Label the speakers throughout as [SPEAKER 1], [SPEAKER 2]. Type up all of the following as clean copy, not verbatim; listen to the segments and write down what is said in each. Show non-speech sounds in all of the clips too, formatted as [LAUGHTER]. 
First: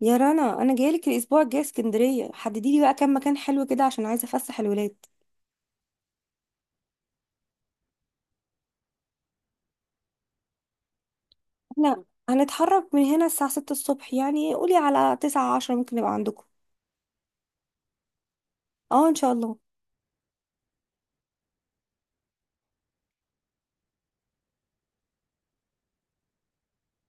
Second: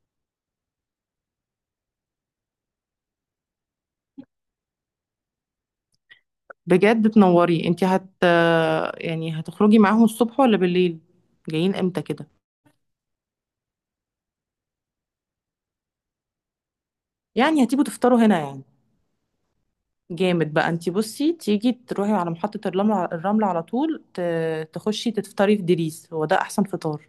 [SPEAKER 1] يا رنا، انا جايلك الاسبوع الجاي اسكندريه. حددي لي بقى كام مكان حلو كده عشان عايزه افسح الولاد.
[SPEAKER 2] بجد تنوري انت. يعني هتخرجي معاهم الصبح ولا بالليل؟ جايين امتى
[SPEAKER 1] احنا
[SPEAKER 2] كده؟
[SPEAKER 1] هنتحرك من هنا الساعه 6 الصبح، يعني قولي على 9 10 ممكن نبقى عندكم.
[SPEAKER 2] يعني هتيجوا تفطروا هنا يعني؟
[SPEAKER 1] اه، ان شاء الله.
[SPEAKER 2] جامد بقى. انت بصي، تيجي تروحي على محطة الرمل، الرمل على طول، تخشي تفطري في دريس. هو ده احسن فطار.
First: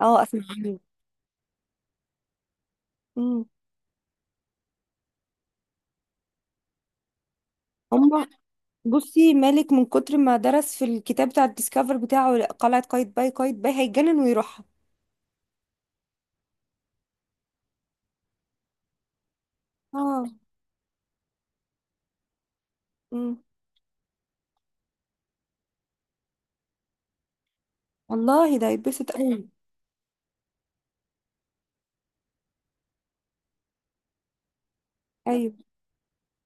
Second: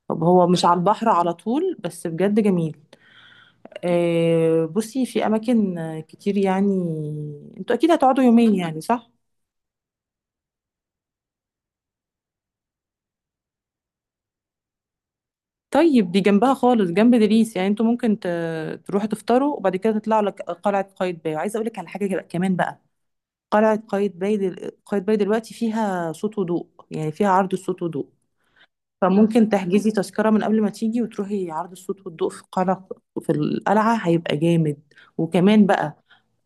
[SPEAKER 1] اه
[SPEAKER 2] طب
[SPEAKER 1] اسمع
[SPEAKER 2] هو مش
[SPEAKER 1] عنه.
[SPEAKER 2] على البحر على طول، بس بجد جميل.
[SPEAKER 1] امم
[SPEAKER 2] بصي في اماكن كتير يعني. انتوا اكيد هتقعدوا
[SPEAKER 1] هم،
[SPEAKER 2] يومين يعني، صح؟
[SPEAKER 1] بصي مالك من كتر ما درس في الكتاب بتاع الديسكفر بتاعه قلعه قايتباي، قايتباي هيتجنن ويروحها.
[SPEAKER 2] طيب، دي جنبها خالص، جنب دريس، يعني انتوا ممكن تروحوا تفطروا وبعد كده تطلعوا
[SPEAKER 1] اه.
[SPEAKER 2] لك قلعة قايتباي. وعايزة اقول لك على حاجة كمان بقى.
[SPEAKER 1] امم
[SPEAKER 2] قلعة قايتباي دلوقتي فيها صوت وضوء، يعني فيها عرض الصوت والضوء.
[SPEAKER 1] والله ده هيتبسط قوي.
[SPEAKER 2] فممكن تحجزي تذكرة من قبل ما تيجي، وتروحي عرض الصوت والضوء في القلعة. هيبقى جامد.
[SPEAKER 1] ايوه.
[SPEAKER 2] وكمان بقى،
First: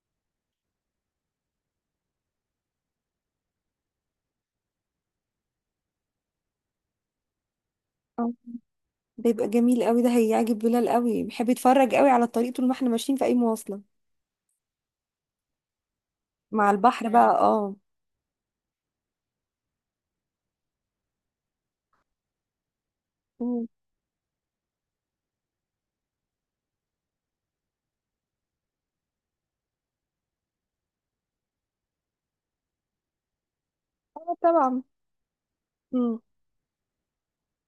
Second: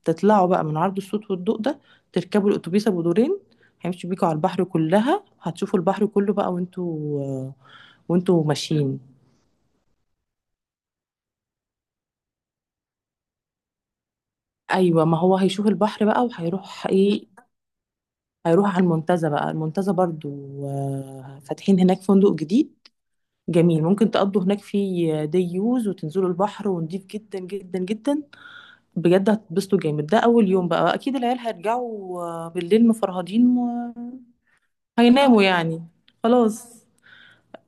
[SPEAKER 2] تطلعوا بقى من عرض الصوت والضوء ده، تركبوا الأتوبيس أبو دورين، هيمشي بيكوا على البحر، كلها هتشوفوا البحر كله بقى وانتوا
[SPEAKER 1] اه،
[SPEAKER 2] وانتوا ماشيين.
[SPEAKER 1] ده يبقى جميل قوي، ده هيعجب بلال قوي، بيحب يتفرج قوي على الطريق طول ما احنا ماشيين في اي مواصله.
[SPEAKER 2] ايوه، ما هو هيشوف البحر بقى.
[SPEAKER 1] مع
[SPEAKER 2] وهيروح
[SPEAKER 1] البحر
[SPEAKER 2] ايه؟
[SPEAKER 1] بقى، اه.
[SPEAKER 2] هيروح على المنتزه بقى، المنتزه برضو. فاتحين هناك فندق جديد.
[SPEAKER 1] مم.
[SPEAKER 2] جميل. ممكن تقضوا هناك في دي يوز، وتنزلوا البحر، ونضيف جدا جدا جدا. بجد هتتبسطوا جامد. ده اول يوم بقى، اكيد العيال هيرجعوا بالليل مفرهدين.
[SPEAKER 1] اه طبعا.
[SPEAKER 2] وهيناموا يعني.
[SPEAKER 1] مم.
[SPEAKER 2] خلاص.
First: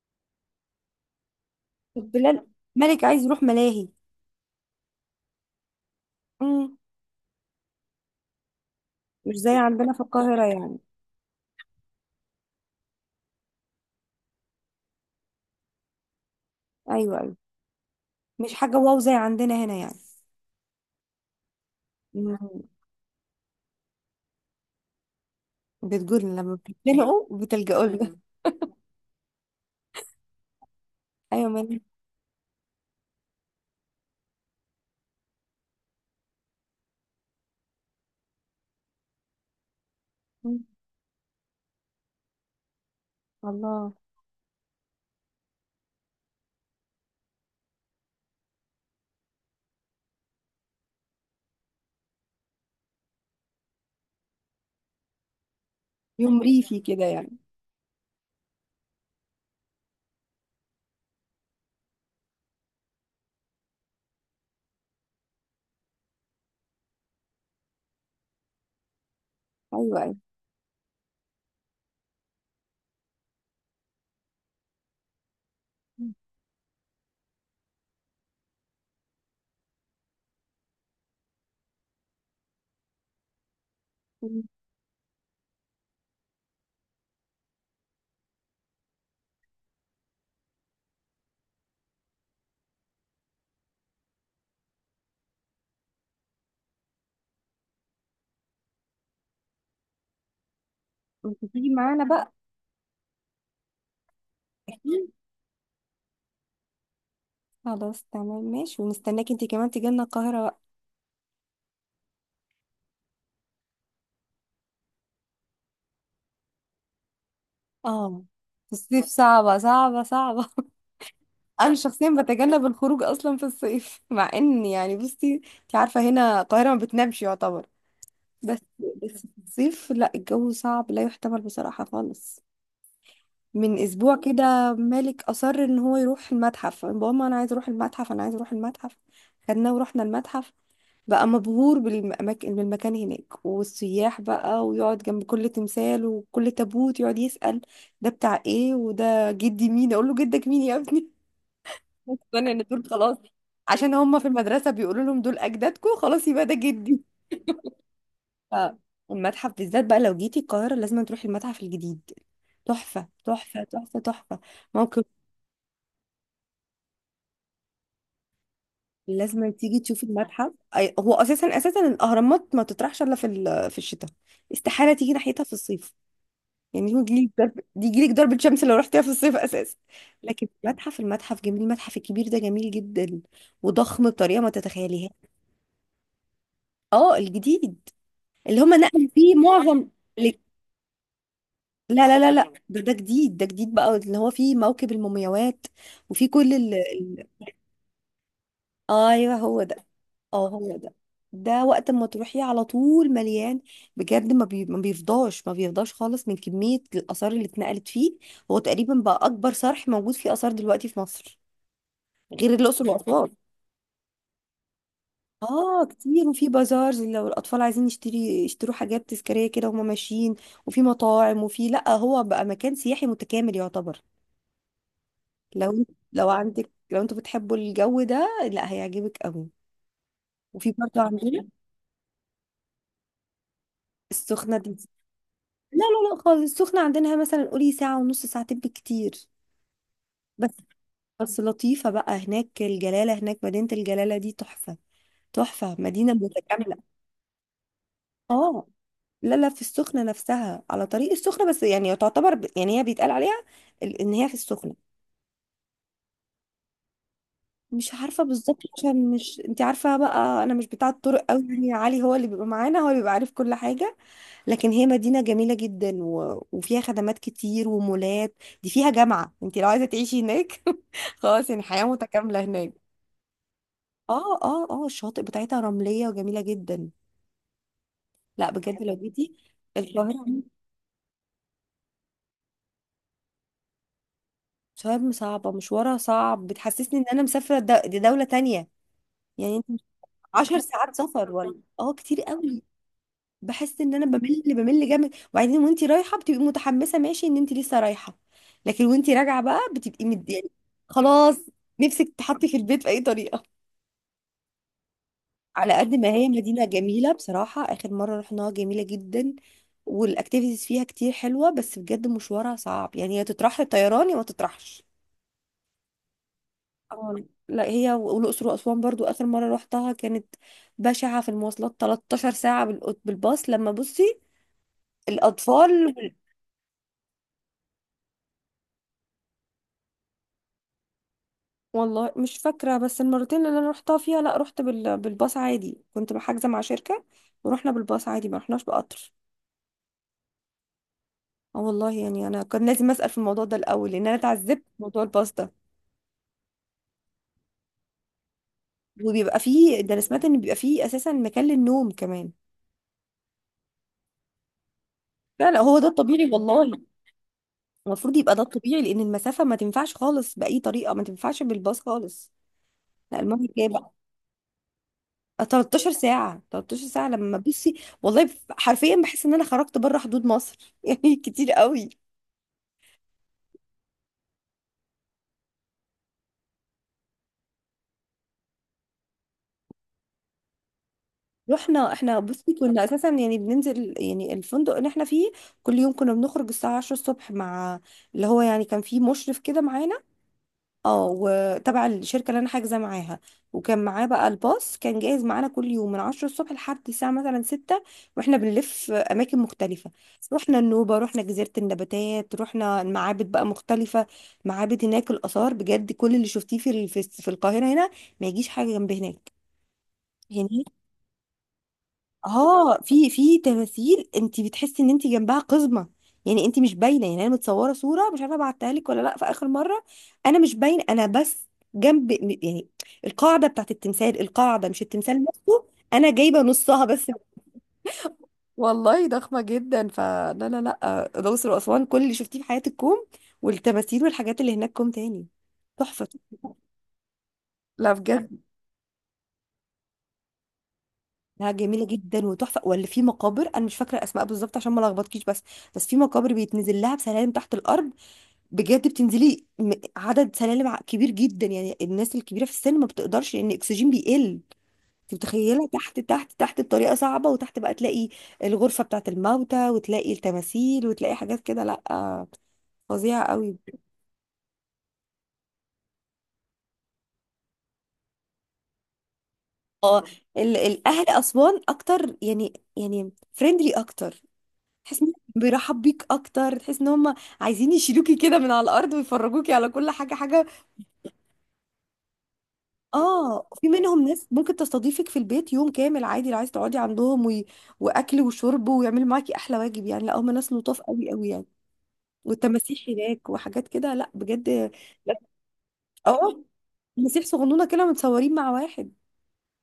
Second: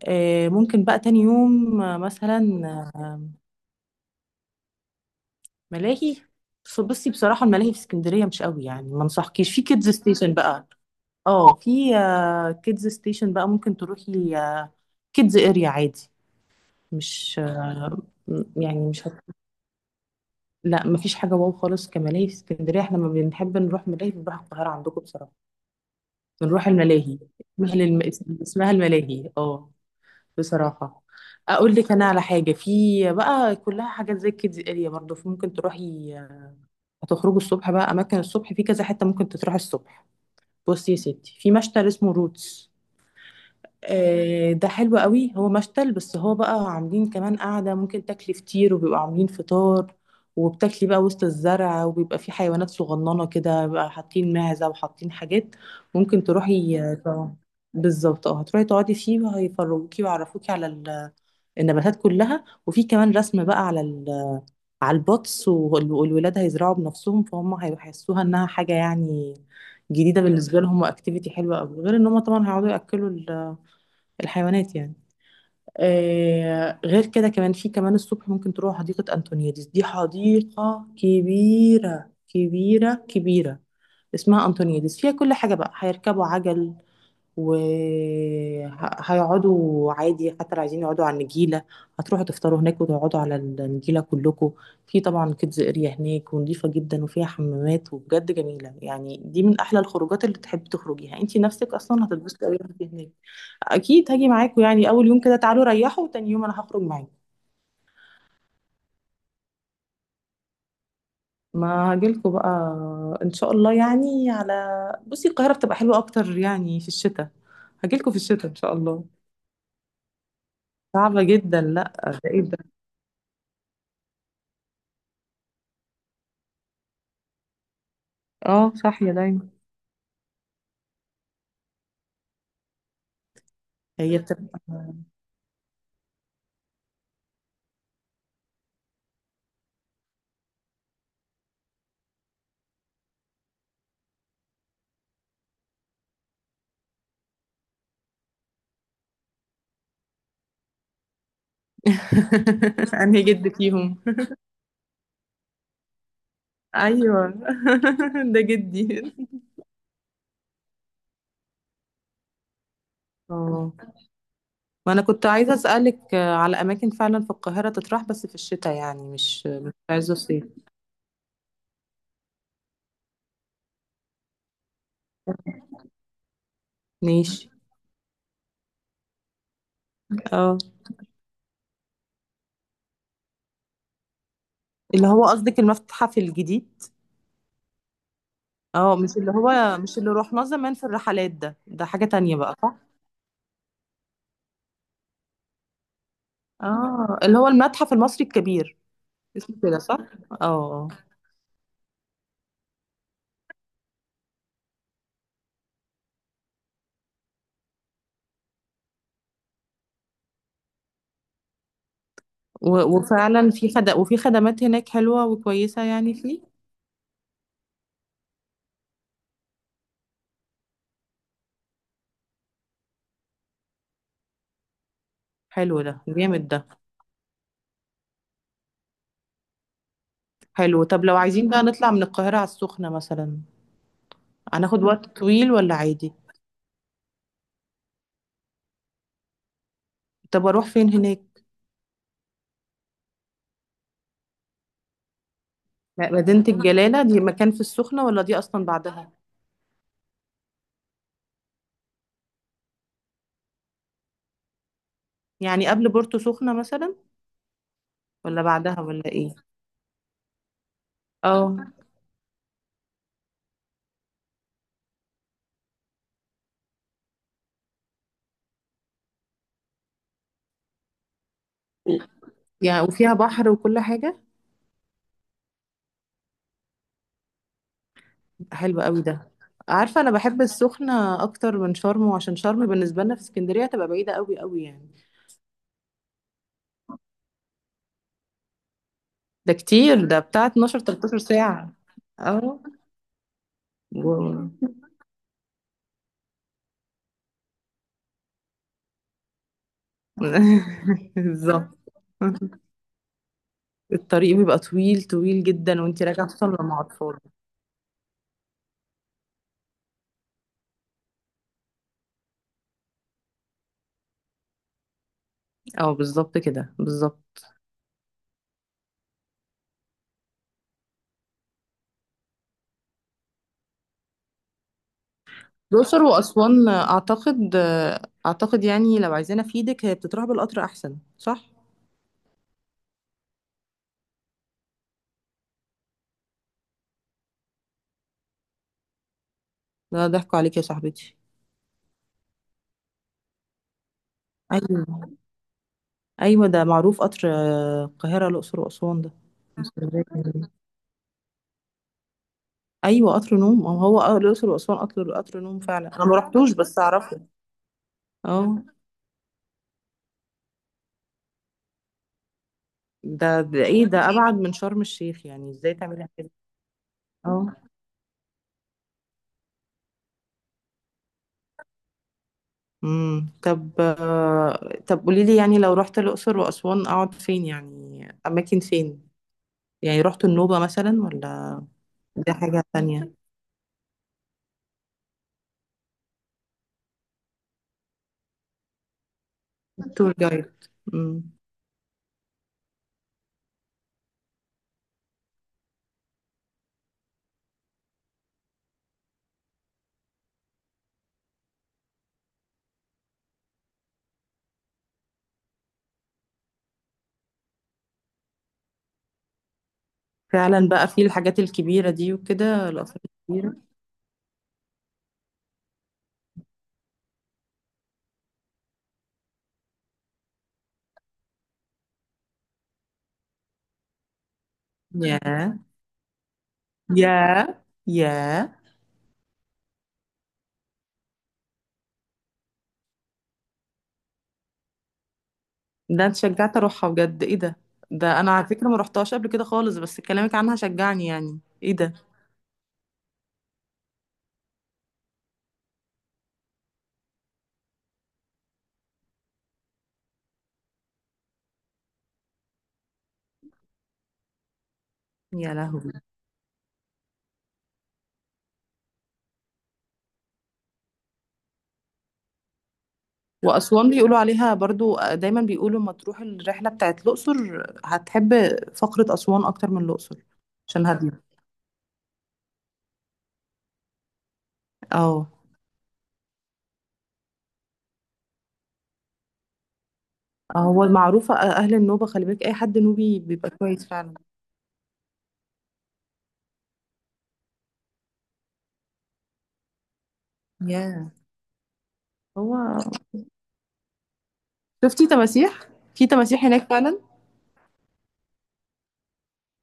[SPEAKER 2] ممكن بقى تاني يوم مثلا.
[SPEAKER 1] بلال، ملك
[SPEAKER 2] آه،
[SPEAKER 1] عايز يروح ملاهي.
[SPEAKER 2] ملاهي.
[SPEAKER 1] مم.
[SPEAKER 2] بصي بصراحة، الملاهي في اسكندرية مش قوي يعني، ما
[SPEAKER 1] مش زي
[SPEAKER 2] انصحكيش. في كيدز
[SPEAKER 1] عندنا في
[SPEAKER 2] ستيشن
[SPEAKER 1] القاهرة
[SPEAKER 2] بقى،
[SPEAKER 1] يعني.
[SPEAKER 2] اه، في كيدز ستيشن بقى، ممكن تروحي كيدز اريا عادي.
[SPEAKER 1] أيوة أيوة.
[SPEAKER 2] مش
[SPEAKER 1] مش حاجة
[SPEAKER 2] يعني
[SPEAKER 1] واو
[SPEAKER 2] مش
[SPEAKER 1] زي
[SPEAKER 2] هت...
[SPEAKER 1] عندنا هنا يعني.
[SPEAKER 2] لا مفيش حاجة واو خالص كملاهي في
[SPEAKER 1] مم.
[SPEAKER 2] اسكندرية. احنا لما بنحب نروح ملاهي بنروح القاهرة عندكم، بصراحة.
[SPEAKER 1] بتقولنا لما
[SPEAKER 2] بنروح الملاهي،
[SPEAKER 1] بتتخانقوا
[SPEAKER 2] اسمها
[SPEAKER 1] بتلجأوا لنا.
[SPEAKER 2] الملاهي، اه، بصراحة.
[SPEAKER 1] [LAUGHS] أيوة
[SPEAKER 2] اقول لك
[SPEAKER 1] مالك.
[SPEAKER 2] انا على حاجة، في بقى كلها حاجات زي كيدز اريا برضه، ممكن تروحي. هتخرجوا الصبح بقى، اماكن الصبح في كذا حتة ممكن تروح الصبح.
[SPEAKER 1] مم.
[SPEAKER 2] بصي يا ستي، في مشتل اسمه روتس.
[SPEAKER 1] الله.
[SPEAKER 2] ده حلو قوي. هو مشتل بس هو بقى عاملين كمان قاعدة، ممكن تاكلي فطير، وبيبقى عاملين فطار، وبتاكلي بقى وسط الزرع. وبيبقى في حيوانات صغننة كده بقى، حاطين معزة وحاطين حاجات. ممكن
[SPEAKER 1] يوم
[SPEAKER 2] تروحي
[SPEAKER 1] ريفي كده يعني.
[SPEAKER 2] طبعا. بالظبط، اه، هتروحي تقعدي فيه، وهيفروكي ويعرفوكي على النباتات كلها. وفي كمان رسم بقى على على البطس، والولاد هيزرعوا بنفسهم، فهم هيحسوها انها حاجة يعني
[SPEAKER 1] أيوة أيوة.
[SPEAKER 2] جديدة بالنسبة لهم. واكتيفيتي حلوة قوي، غير ان هم طبعا هيقعدوا ياكلوا الحيوانات يعني.
[SPEAKER 1] مم.
[SPEAKER 2] غير كده، كمان في كمان الصبح ممكن تروح حديقة أنطونيادس، دي حديقة كبيرة كبيرة كبيرة.
[SPEAKER 1] مم.
[SPEAKER 2] اسمها أنطونيادس، فيها كل حاجة بقى، هيركبوا عجل، وهيقعدوا عادي، حتى لو عايزين يقعدوا على النجيلة. هتروحوا تفطروا هناك وتقعدوا على النجيلة كلكم. في طبعا كيدز اريا هناك، ونضيفة جدا، وفيها حمامات، وبجد جميلة يعني. دي من أحلى الخروجات اللي تحب تخرجيها انتي
[SPEAKER 1] انت تيجي
[SPEAKER 2] نفسك
[SPEAKER 1] معانا
[SPEAKER 2] أصلا.
[SPEAKER 1] بقى.
[SPEAKER 2] هتتبسطي أوي وانتي هناك. اكيد هاجي معاكم، يعني اول
[SPEAKER 1] أكيد.
[SPEAKER 2] يوم كده تعالوا ريحوا، وتاني يوم انا هخرج معاكم.
[SPEAKER 1] خلاص تمام ماشي، ومستناك انت كمان تيجي لنا القاهرة بقى.
[SPEAKER 2] ما هاجيلكوا بقى، ان شاء الله يعني. على بصي، القاهره بتبقى حلوه اكتر يعني في الشتاء. هاجيلكوا في
[SPEAKER 1] اه،
[SPEAKER 2] الشتاء ان
[SPEAKER 1] في
[SPEAKER 2] شاء
[SPEAKER 1] الصيف
[SPEAKER 2] الله.
[SPEAKER 1] صعبة صعبة صعبة.
[SPEAKER 2] صعبه جدا،
[SPEAKER 1] انا
[SPEAKER 2] لا.
[SPEAKER 1] شخصيا
[SPEAKER 2] ده ايه ده؟
[SPEAKER 1] بتجنب الخروج اصلا في الصيف [LAUGHS] مع ان يعني بصي انت عارفه هنا القاهره ما بتنامش يعتبر. بس،
[SPEAKER 2] اه، صاحيه
[SPEAKER 1] بس في
[SPEAKER 2] دايما.
[SPEAKER 1] الصيف لا، الجو صعب لا يحتمل بصراحه خالص. من اسبوع
[SPEAKER 2] هي بتبقى.
[SPEAKER 1] كده مالك اصر ان هو يروح المتحف، ماما انا عايز اروح المتحف، انا عايز اروح المتحف. خدناه ورحنا المتحف، بقى مبهور بالمكان هناك والسياح بقى، ويقعد جنب كل تمثال وكل تابوت يقعد يسأل ده بتاع ايه وده جدي مين. اقول له جدك مين يا ابني؟ مقتنع ان دول
[SPEAKER 2] [LAUGHS]
[SPEAKER 1] خلاص،
[SPEAKER 2] انهي جد
[SPEAKER 1] عشان
[SPEAKER 2] فيهم؟
[SPEAKER 1] هم في المدرسه بيقولوا لهم دول اجدادكم، خلاص يبقى ده جدي.
[SPEAKER 2] ايوه. [LAUGHS] ده
[SPEAKER 1] ف-
[SPEAKER 2] جدي.
[SPEAKER 1] المتحف بالذات بقى لو جيتي القاهره لازم تروحي المتحف الجديد. تحفه تحفه
[SPEAKER 2] اه،
[SPEAKER 1] تحفه تحفه.
[SPEAKER 2] ما انا
[SPEAKER 1] موقف.
[SPEAKER 2] كنت عايزه اسالك على اماكن فعلا في القاهره تطرح، بس في الشتاء يعني، مش
[SPEAKER 1] لازم
[SPEAKER 2] مش
[SPEAKER 1] تيجي تشوفي
[SPEAKER 2] عايزه صيف.
[SPEAKER 1] المتحف، هو اساسا اساسا الاهرامات ما تطرحش الا في في الشتاء. استحاله تيجي ناحيتها في الصيف. يعني هو يجيلك
[SPEAKER 2] ماشي.
[SPEAKER 1] ضرب دي يجيلك ضربة شمس لو رحتيها في الصيف اساسا. لكن
[SPEAKER 2] اه.
[SPEAKER 1] المتحف، المتحف جميل، المتحف الكبير ده جميل جدا وضخم بطريقه ما
[SPEAKER 2] اللي
[SPEAKER 1] تتخيليها.
[SPEAKER 2] هو قصدِك المتحف الجديد؟
[SPEAKER 1] اه الجديد، اللي هم نقلوا
[SPEAKER 2] مش اللي
[SPEAKER 1] فيه
[SPEAKER 2] هو
[SPEAKER 1] معظم
[SPEAKER 2] مش اللي
[SPEAKER 1] ال-
[SPEAKER 2] رُحناه زمان في الرحلات، ده
[SPEAKER 1] لا
[SPEAKER 2] حاجة
[SPEAKER 1] لا لا
[SPEAKER 2] تانية
[SPEAKER 1] لا،
[SPEAKER 2] بقى، صح؟
[SPEAKER 1] ده جديد، ده جديد بقى اللي هو فيه موكب المومياوات، وفيه كل
[SPEAKER 2] آه، اللي هو المتحف المصري الكبير،
[SPEAKER 1] ايوه
[SPEAKER 2] اسمه
[SPEAKER 1] هو
[SPEAKER 2] كده،
[SPEAKER 1] ده.
[SPEAKER 2] صح؟ آه،
[SPEAKER 1] اه هو
[SPEAKER 2] آه.
[SPEAKER 1] ده. ده وقت ما تروحي على طول مليان، بجد ما بيفضاش، ما بيفضاش خالص من كمية الآثار اللي اتنقلت فيه. هو تقريبا بقى أكبر صرح موجود فيه آثار دلوقتي في مصر، غير
[SPEAKER 2] و
[SPEAKER 1] الأقصر وأسوان.
[SPEAKER 2] وفعلًا في خد وفي خدمات هناك حلوة وكويسة
[SPEAKER 1] اه
[SPEAKER 2] يعني،
[SPEAKER 1] كتير. وفي
[SPEAKER 2] فيه؟
[SPEAKER 1] بازار لو الاطفال عايزين يشتروا حاجات تذكاريه كده وهم ماشيين. وفي مطاعم وفي، لا هو بقى مكان سياحي متكامل يعتبر. لو
[SPEAKER 2] حلو
[SPEAKER 1] انت،
[SPEAKER 2] ده،
[SPEAKER 1] لو
[SPEAKER 2] جامد ده.
[SPEAKER 1] عندك، لو انتوا بتحبوا الجو ده لا هيعجبك قوي. وفي
[SPEAKER 2] حلو.
[SPEAKER 1] برضه
[SPEAKER 2] طب لو
[SPEAKER 1] عندنا.
[SPEAKER 2] عايزين بقى نطلع من القاهرة على السخنة مثلًا،
[SPEAKER 1] السخنه دي
[SPEAKER 2] هناخد وقت طويل والّا
[SPEAKER 1] لا
[SPEAKER 2] عادي؟
[SPEAKER 1] لا لا خالص، السخنه عندنا مثلا قولي ساعه ونص، ساعتين بالكتير.
[SPEAKER 2] طب
[SPEAKER 1] بس،
[SPEAKER 2] أروح فين
[SPEAKER 1] بس
[SPEAKER 2] هناك؟
[SPEAKER 1] لطيفه بقى هناك الجلاله، هناك مدينه الجلاله دي تحفه، تحفه، مدينه
[SPEAKER 2] مدينة
[SPEAKER 1] متكامله.
[SPEAKER 2] الجلالة دي مكان في السخنة، والّا دي أصلًا
[SPEAKER 1] اه.
[SPEAKER 2] بعدها؟
[SPEAKER 1] لا لا في السخنة نفسها، على طريق السخنة، بس يعني تعتبر يعني هي بيتقال عليها ان هي في السخنة.
[SPEAKER 2] يعني قبل بورتو سخنة مثلًا،
[SPEAKER 1] مش عارفة
[SPEAKER 2] والّا
[SPEAKER 1] بالظبط
[SPEAKER 2] بعدها والّا
[SPEAKER 1] عشان،
[SPEAKER 2] إيه؟
[SPEAKER 1] مش انت عارفة بقى، انا مش بتاع الطرق قوي،
[SPEAKER 2] آه.
[SPEAKER 1] يعني علي هو اللي بيبقى معانا هو اللي بيبقى عارف كل حاجة. لكن هي مدينة جميلة جدا وفيها خدمات كتير ومولات. دي فيها جامعة، انت لو عايزة تعيشي هناك [LAUGHS] خلاص يعني حياة متكاملة هناك.
[SPEAKER 2] يعني وفيها بحر وكل حاجة؟
[SPEAKER 1] اه اه اه، الشواطئ بتاعتها رملية وجميلة جدا. لا
[SPEAKER 2] حلو
[SPEAKER 1] بجد لو
[SPEAKER 2] قوي ده.
[SPEAKER 1] جيتي
[SPEAKER 2] عارفة أنا
[SPEAKER 1] القاهرة.
[SPEAKER 2] بحب السخنة أكتر من شرم، عشان شرم بالنسبة لنا في اسكندرية تبقى بعيدة قوي قوي يعني.
[SPEAKER 1] شرم صعبة، مشوارها صعب، بتحسسني ان انا مسافرة دي دولة تانية.
[SPEAKER 2] ده
[SPEAKER 1] يعني انت مش.
[SPEAKER 2] كتير، ده بتاع
[SPEAKER 1] 10 [LAUGHS]
[SPEAKER 2] 12
[SPEAKER 1] ساعات
[SPEAKER 2] 13
[SPEAKER 1] سفر ولا،
[SPEAKER 2] ساعة.
[SPEAKER 1] اه كتير
[SPEAKER 2] اه
[SPEAKER 1] قوي. بحس ان انا بمل،
[SPEAKER 2] و-
[SPEAKER 1] بمل جامد، وبعدين وانت رايحة بتبقي متحمسة ماشي ان انت لسه رايحة، لكن وانت راجعة بقى بتبقي مد يعني.
[SPEAKER 2] [LAUGHS]
[SPEAKER 1] خلاص،
[SPEAKER 2] بالظبط.
[SPEAKER 1] نفسك تحطي في البيت بأي طريقة.
[SPEAKER 2] الطريق بيبقى طويل طويل
[SPEAKER 1] على
[SPEAKER 2] جدا
[SPEAKER 1] قد
[SPEAKER 2] وانتي
[SPEAKER 1] ما
[SPEAKER 2] راجعة،
[SPEAKER 1] هي
[SPEAKER 2] خصوصا
[SPEAKER 1] مدينة
[SPEAKER 2] لو مع
[SPEAKER 1] جميلة
[SPEAKER 2] أطفال.
[SPEAKER 1] بصراحة، آخر مرة رحناها جميلة جدا والاكتيفيتيز فيها كتير حلوة، بس بجد مشوارها صعب يعني، يا تطرح الطيران يا ما تطرحش.
[SPEAKER 2] اه، بالظبط كده
[SPEAKER 1] اه.
[SPEAKER 2] بالظبط.
[SPEAKER 1] لا هي والاقصر واسوان برضو اخر مره روحتها كانت بشعه في المواصلات، 13 ساعه بالباص لما بصي الاطفال
[SPEAKER 2] الأقصر وأسوان، أعتقد. أعتقد يعني، لو عايزانا في ايدك، هي بتتراح بالقطر أحسن، صح؟
[SPEAKER 1] والله مش فاكره، بس المرتين اللي انا روحتها فيها لا، رحت بالباص عادي، كنت حاجزه مع شركه ورحنا بالباص عادي ما رحناش بقطر.
[SPEAKER 2] لا، ضحكوا عليك يا صاحبتي.
[SPEAKER 1] اه والله، يعني انا كان لازم اسال في الموضوع ده الاول لان انا اتعذبت في موضوع
[SPEAKER 2] ايوه،
[SPEAKER 1] الباص ده.
[SPEAKER 2] ايوه، ده معروف قطر القاهره الاقصر واسوان ده.
[SPEAKER 1] وبيبقى فيه، ده انا سمعت ان
[SPEAKER 2] اسكندرية.
[SPEAKER 1] بيبقى فيه اساسا مكان للنوم كمان.
[SPEAKER 2] ايوه قطر نوم، ما هو الاقصر واسوان قطر
[SPEAKER 1] لا لا
[SPEAKER 2] نوم
[SPEAKER 1] هو ده
[SPEAKER 2] فعلا، انا ما
[SPEAKER 1] الطبيعي
[SPEAKER 2] رحتوش بس
[SPEAKER 1] والله،
[SPEAKER 2] اعرفه.
[SPEAKER 1] المفروض يبقى ده
[SPEAKER 2] اه.
[SPEAKER 1] الطبيعي لان المسافه ما تنفعش خالص، باي طريقه ما تنفعش بالباص خالص. لا
[SPEAKER 2] ده,
[SPEAKER 1] المهم
[SPEAKER 2] ده
[SPEAKER 1] جاي
[SPEAKER 2] ايه
[SPEAKER 1] بقى.
[SPEAKER 2] ده؟ ابعد من شرم الشيخ، يعني ازاي
[SPEAKER 1] 13
[SPEAKER 2] تعملي كده؟
[SPEAKER 1] ساعه، 13 ساعه لما
[SPEAKER 2] اه.
[SPEAKER 1] بصي. والله حرفيا بحس ان انا خرجت بره حدود مصر [LAUGHS] يعني كتير قوي.
[SPEAKER 2] طب قولي لي، يعني لو رحت الاقصر واسوان اقعد فين؟ يعني اماكن فين؟ يعني رحت النوبه مثلا، ولا
[SPEAKER 1] رحنا احنا
[SPEAKER 2] دي
[SPEAKER 1] بصي
[SPEAKER 2] حاجه
[SPEAKER 1] كنا اساسا
[SPEAKER 2] تانية.
[SPEAKER 1] يعني بننزل يعني الفندق اللي احنا فيه. كل يوم كنا بنخرج الساعه 10 الصبح مع، اللي هو يعني كان فيه مشرف كده معانا.
[SPEAKER 2] تور جايد.
[SPEAKER 1] اه
[SPEAKER 2] امم.
[SPEAKER 1] وتبع الشركة اللي انا حاجزة معاها. وكان معاه بقى الباص كان جاهز معانا كل يوم من 10 الصبح لحد الساعة مثلا 6. واحنا بنلف أماكن مختلفة. رحنا النوبة، رحنا جزيرة النباتات، رحنا المعابد بقى مختلفة. معابد هناك الآثار بجد، كل اللي شفتيه في في القاهرة هنا ما يجيش حاجة جنب هناك.
[SPEAKER 2] فعلا
[SPEAKER 1] هناك،
[SPEAKER 2] بقى في الحاجات الكبيره دي وكده،
[SPEAKER 1] اه
[SPEAKER 2] الاثار
[SPEAKER 1] في في
[SPEAKER 2] الكبيره.
[SPEAKER 1] تماثيل انت بتحسي ان انت جنبها قزمه. يعني انت مش باينه، يعني انا متصوره صوره مش عارفه ابعتها لك ولا لا في اخر مره، انا مش باينه، انا بس جنب يعني القاعده بتاعت التمثال، القاعده مش التمثال
[SPEAKER 2] ياه،
[SPEAKER 1] نفسه. انا جايبه نصها بس.
[SPEAKER 2] ياه، ياه.
[SPEAKER 1] والله ضخمه جدا، فلا لا لا الاقصر واسوان كل اللي شفتيه في حياتك كوم، والتماثيل والحاجات اللي هناك كوم تاني.
[SPEAKER 2] ده
[SPEAKER 1] تحفه.
[SPEAKER 2] انت شجعت اروحها بجد، ايه ده؟
[SPEAKER 1] لا
[SPEAKER 2] ده انا
[SPEAKER 1] بجد.
[SPEAKER 2] على فكره ما روحتهاش قبل كده خالص، بس كلامك عنها شجعني، يعني
[SPEAKER 1] لا
[SPEAKER 2] ايه
[SPEAKER 1] جميله
[SPEAKER 2] ده؟
[SPEAKER 1] جدا وتحفه، ولا في مقابر، انا مش فاكره الاسماء بالظبط عشان ما لخبطكيش، بس بس في مقابر بيتنزل لها بسلالم تحت الارض. بجد بتنزلي عدد سلالم كبير جدا، يعني الناس الكبيره في السن ما بتقدرش لان الاكسجين بيقل. انت
[SPEAKER 2] يا
[SPEAKER 1] متخيله
[SPEAKER 2] لهوي.
[SPEAKER 1] تحت تحت تحت بطريقه صعبه، وتحت بقى تلاقي الغرفه بتاعه الموتى وتلاقي التماثيل وتلاقي حاجات كده. لا، فظيعه قوي.
[SPEAKER 2] واسوان بيقولوا عليها برضو، دايما بيقولوا ما تروح الرحله بتاعت الاقصر، هتحب فقره اسوان اكتر من
[SPEAKER 1] اه
[SPEAKER 2] الاقصر. عشان
[SPEAKER 1] الاهل
[SPEAKER 2] هاديه.
[SPEAKER 1] اسوان اكتر يعني، يعني فريندلي اكتر. تحس ان
[SPEAKER 2] اه.
[SPEAKER 1] بيرحب بيك اكتر، تحس ان هم عايزين يشيلوكي كده من على الارض ويفرجوكي على كل حاجه حاجه.
[SPEAKER 2] هو المعروفه اهل النوبه، خلي بالك، اي حد نوبي
[SPEAKER 1] اه
[SPEAKER 2] بيبقى
[SPEAKER 1] في
[SPEAKER 2] كويس
[SPEAKER 1] منهم
[SPEAKER 2] فعلا.
[SPEAKER 1] ناس ممكن تستضيفك في البيت يوم كامل عادي لو عايز تقعدي عندهم واكل وشرب ويعملوا معاكي احلى واجب يعني، لا هم ناس لطاف قوي
[SPEAKER 2] ياه.
[SPEAKER 1] قوي يعني. والتماسيح
[SPEAKER 2] هو،
[SPEAKER 1] هناك وحاجات كده لا بجد.
[SPEAKER 2] شفتي
[SPEAKER 1] لا.
[SPEAKER 2] تماسيح؟ في
[SPEAKER 1] اه.
[SPEAKER 2] تماسيح هناك فعلا؟
[SPEAKER 1] تماسيح صغنونه كده متصورين مع واحد.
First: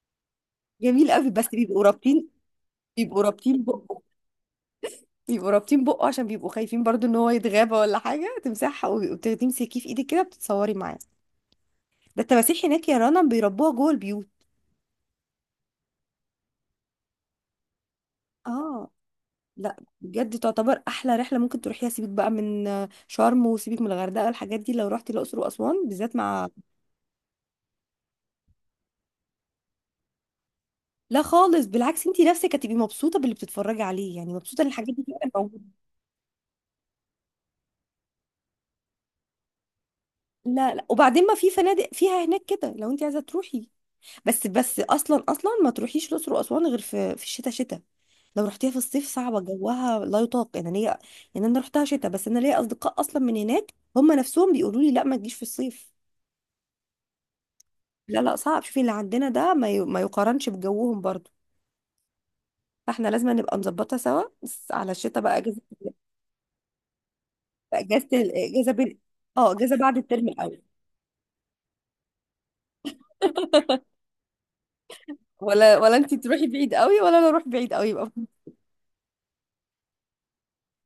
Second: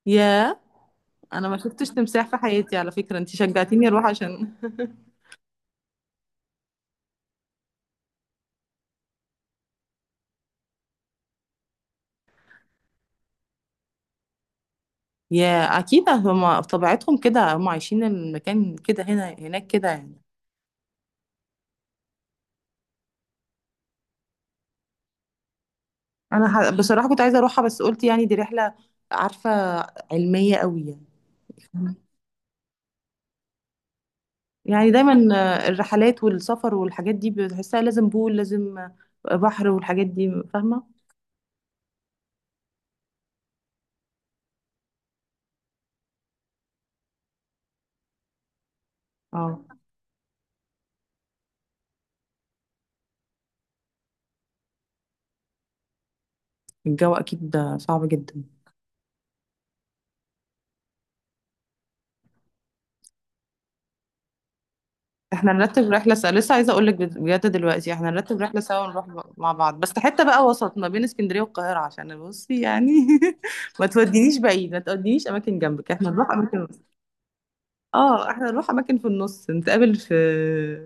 [SPEAKER 2] ياه.
[SPEAKER 1] جميل قوي، بس
[SPEAKER 2] انا ما
[SPEAKER 1] بيبقوا
[SPEAKER 2] شفتش تمساح
[SPEAKER 1] رابطين.
[SPEAKER 2] في حياتي، على فكره
[SPEAKER 1] بيبقوا
[SPEAKER 2] انت
[SPEAKER 1] رابطين
[SPEAKER 2] شجعتيني
[SPEAKER 1] بقه.
[SPEAKER 2] اروح عشان [LAUGHS]
[SPEAKER 1] بيبقوا رابطين بقه عشان بيبقوا خايفين برضو ان هو يتغابى ولا حاجه تمسحها، وبتاخديه مسكيه في ايدك كده بتتصوري معاه. ده التماسيح هناك يا رنا بيربوها جوه البيوت.
[SPEAKER 2] يا، اكيد هما في طبيعتهم كده، هما عايشين المكان،
[SPEAKER 1] اه.
[SPEAKER 2] كده هنا هناك
[SPEAKER 1] لا
[SPEAKER 2] كده يعني.
[SPEAKER 1] بجد تعتبر احلى رحله ممكن تروحيها. سيبك بقى من شرم، وسيبك من الغردقه، الحاجات دي، لو رحتي الاقصر واسوان بالذات
[SPEAKER 2] انا
[SPEAKER 1] مع.
[SPEAKER 2] بصراحه كنت عايزه اروحها، بس قلت يعني دي رحله، عارفه، علميه قوي يعني.
[SPEAKER 1] لا خالص بالعكس، انت نفسك هتبقي مبسوطه باللي بتتفرجي عليه، يعني مبسوطه ان
[SPEAKER 2] يعني
[SPEAKER 1] الحاجات دي
[SPEAKER 2] دايما
[SPEAKER 1] تبقى موجوده.
[SPEAKER 2] الرحلات والسفر والحاجات دي بتحسها لازم بول، لازم بحر، والحاجات دي،
[SPEAKER 1] لا
[SPEAKER 2] فاهمه.
[SPEAKER 1] لا، وبعدين ما في فنادق فيها هناك كده لو انت عايزه تروحي. بس بس اصلا اصلا ما تروحيش الاقصر واسوان غير في الشتاء، شتاء. لو رحتيها في الصيف صعبة،
[SPEAKER 2] اه،
[SPEAKER 1] جوها لا يطاق يعني. أنا ليا، يعني أنا رحتها شتاء بس أنا ليا أصدقاء أصلا من هناك هم نفسهم بيقولوا لي لا ما تجيش في الصيف.
[SPEAKER 2] الجو اكيد ده صعب
[SPEAKER 1] لا لا
[SPEAKER 2] جدا.
[SPEAKER 1] صعب، شوفي اللي عندنا ده ما يقارنش بجوهم برضو. فاحنا لازم نبقى نظبطها سوا بس على الشتاء بقى
[SPEAKER 2] احنا
[SPEAKER 1] اجازة.
[SPEAKER 2] نرتب رحلة سوا، لسه عايزة اقول لك، بجد
[SPEAKER 1] بقى
[SPEAKER 2] دلوقتي
[SPEAKER 1] اجازة
[SPEAKER 2] احنا نرتب رحلة
[SPEAKER 1] اجازة
[SPEAKER 2] سوا
[SPEAKER 1] بين،
[SPEAKER 2] ونروح
[SPEAKER 1] اه
[SPEAKER 2] مع
[SPEAKER 1] اجازة
[SPEAKER 2] بعض،
[SPEAKER 1] بعد
[SPEAKER 2] بس حتة
[SPEAKER 1] الترم
[SPEAKER 2] بقى
[SPEAKER 1] الاول.
[SPEAKER 2] وسط ما بين اسكندرية والقاهرة، عشان بصي يعني. [LAUGHS] ما تودينيش بعيد، ما تودينيش اماكن
[SPEAKER 1] ولا
[SPEAKER 2] جنبك،
[SPEAKER 1] ولا
[SPEAKER 2] احنا
[SPEAKER 1] انت
[SPEAKER 2] نروح
[SPEAKER 1] تروحي
[SPEAKER 2] اماكن.
[SPEAKER 1] بعيد قوي ولا انا اروح بعيد قوي يبقى.
[SPEAKER 2] اه، احنا نروح اماكن في النص، نتقابل في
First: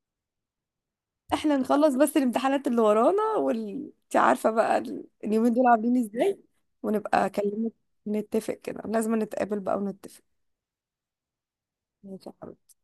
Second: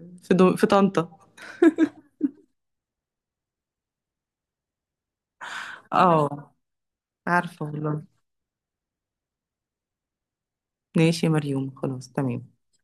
[SPEAKER 2] [LAUGHS] في طنطا.
[SPEAKER 1] احنا نخلص بس الامتحانات اللي ورانا، وال انت عارفة بقى اليومين دول عاملين ازاي،
[SPEAKER 2] اه.
[SPEAKER 1] ونبقى
[SPEAKER 2] عارفة
[SPEAKER 1] اكلمك.
[SPEAKER 2] والله.
[SPEAKER 1] نتفق كده لازم نتقابل بقى ونتفق.
[SPEAKER 2] ماشي يا مريوم، خلاص
[SPEAKER 1] ماشي يا
[SPEAKER 2] تمام.
[SPEAKER 1] حبيبي.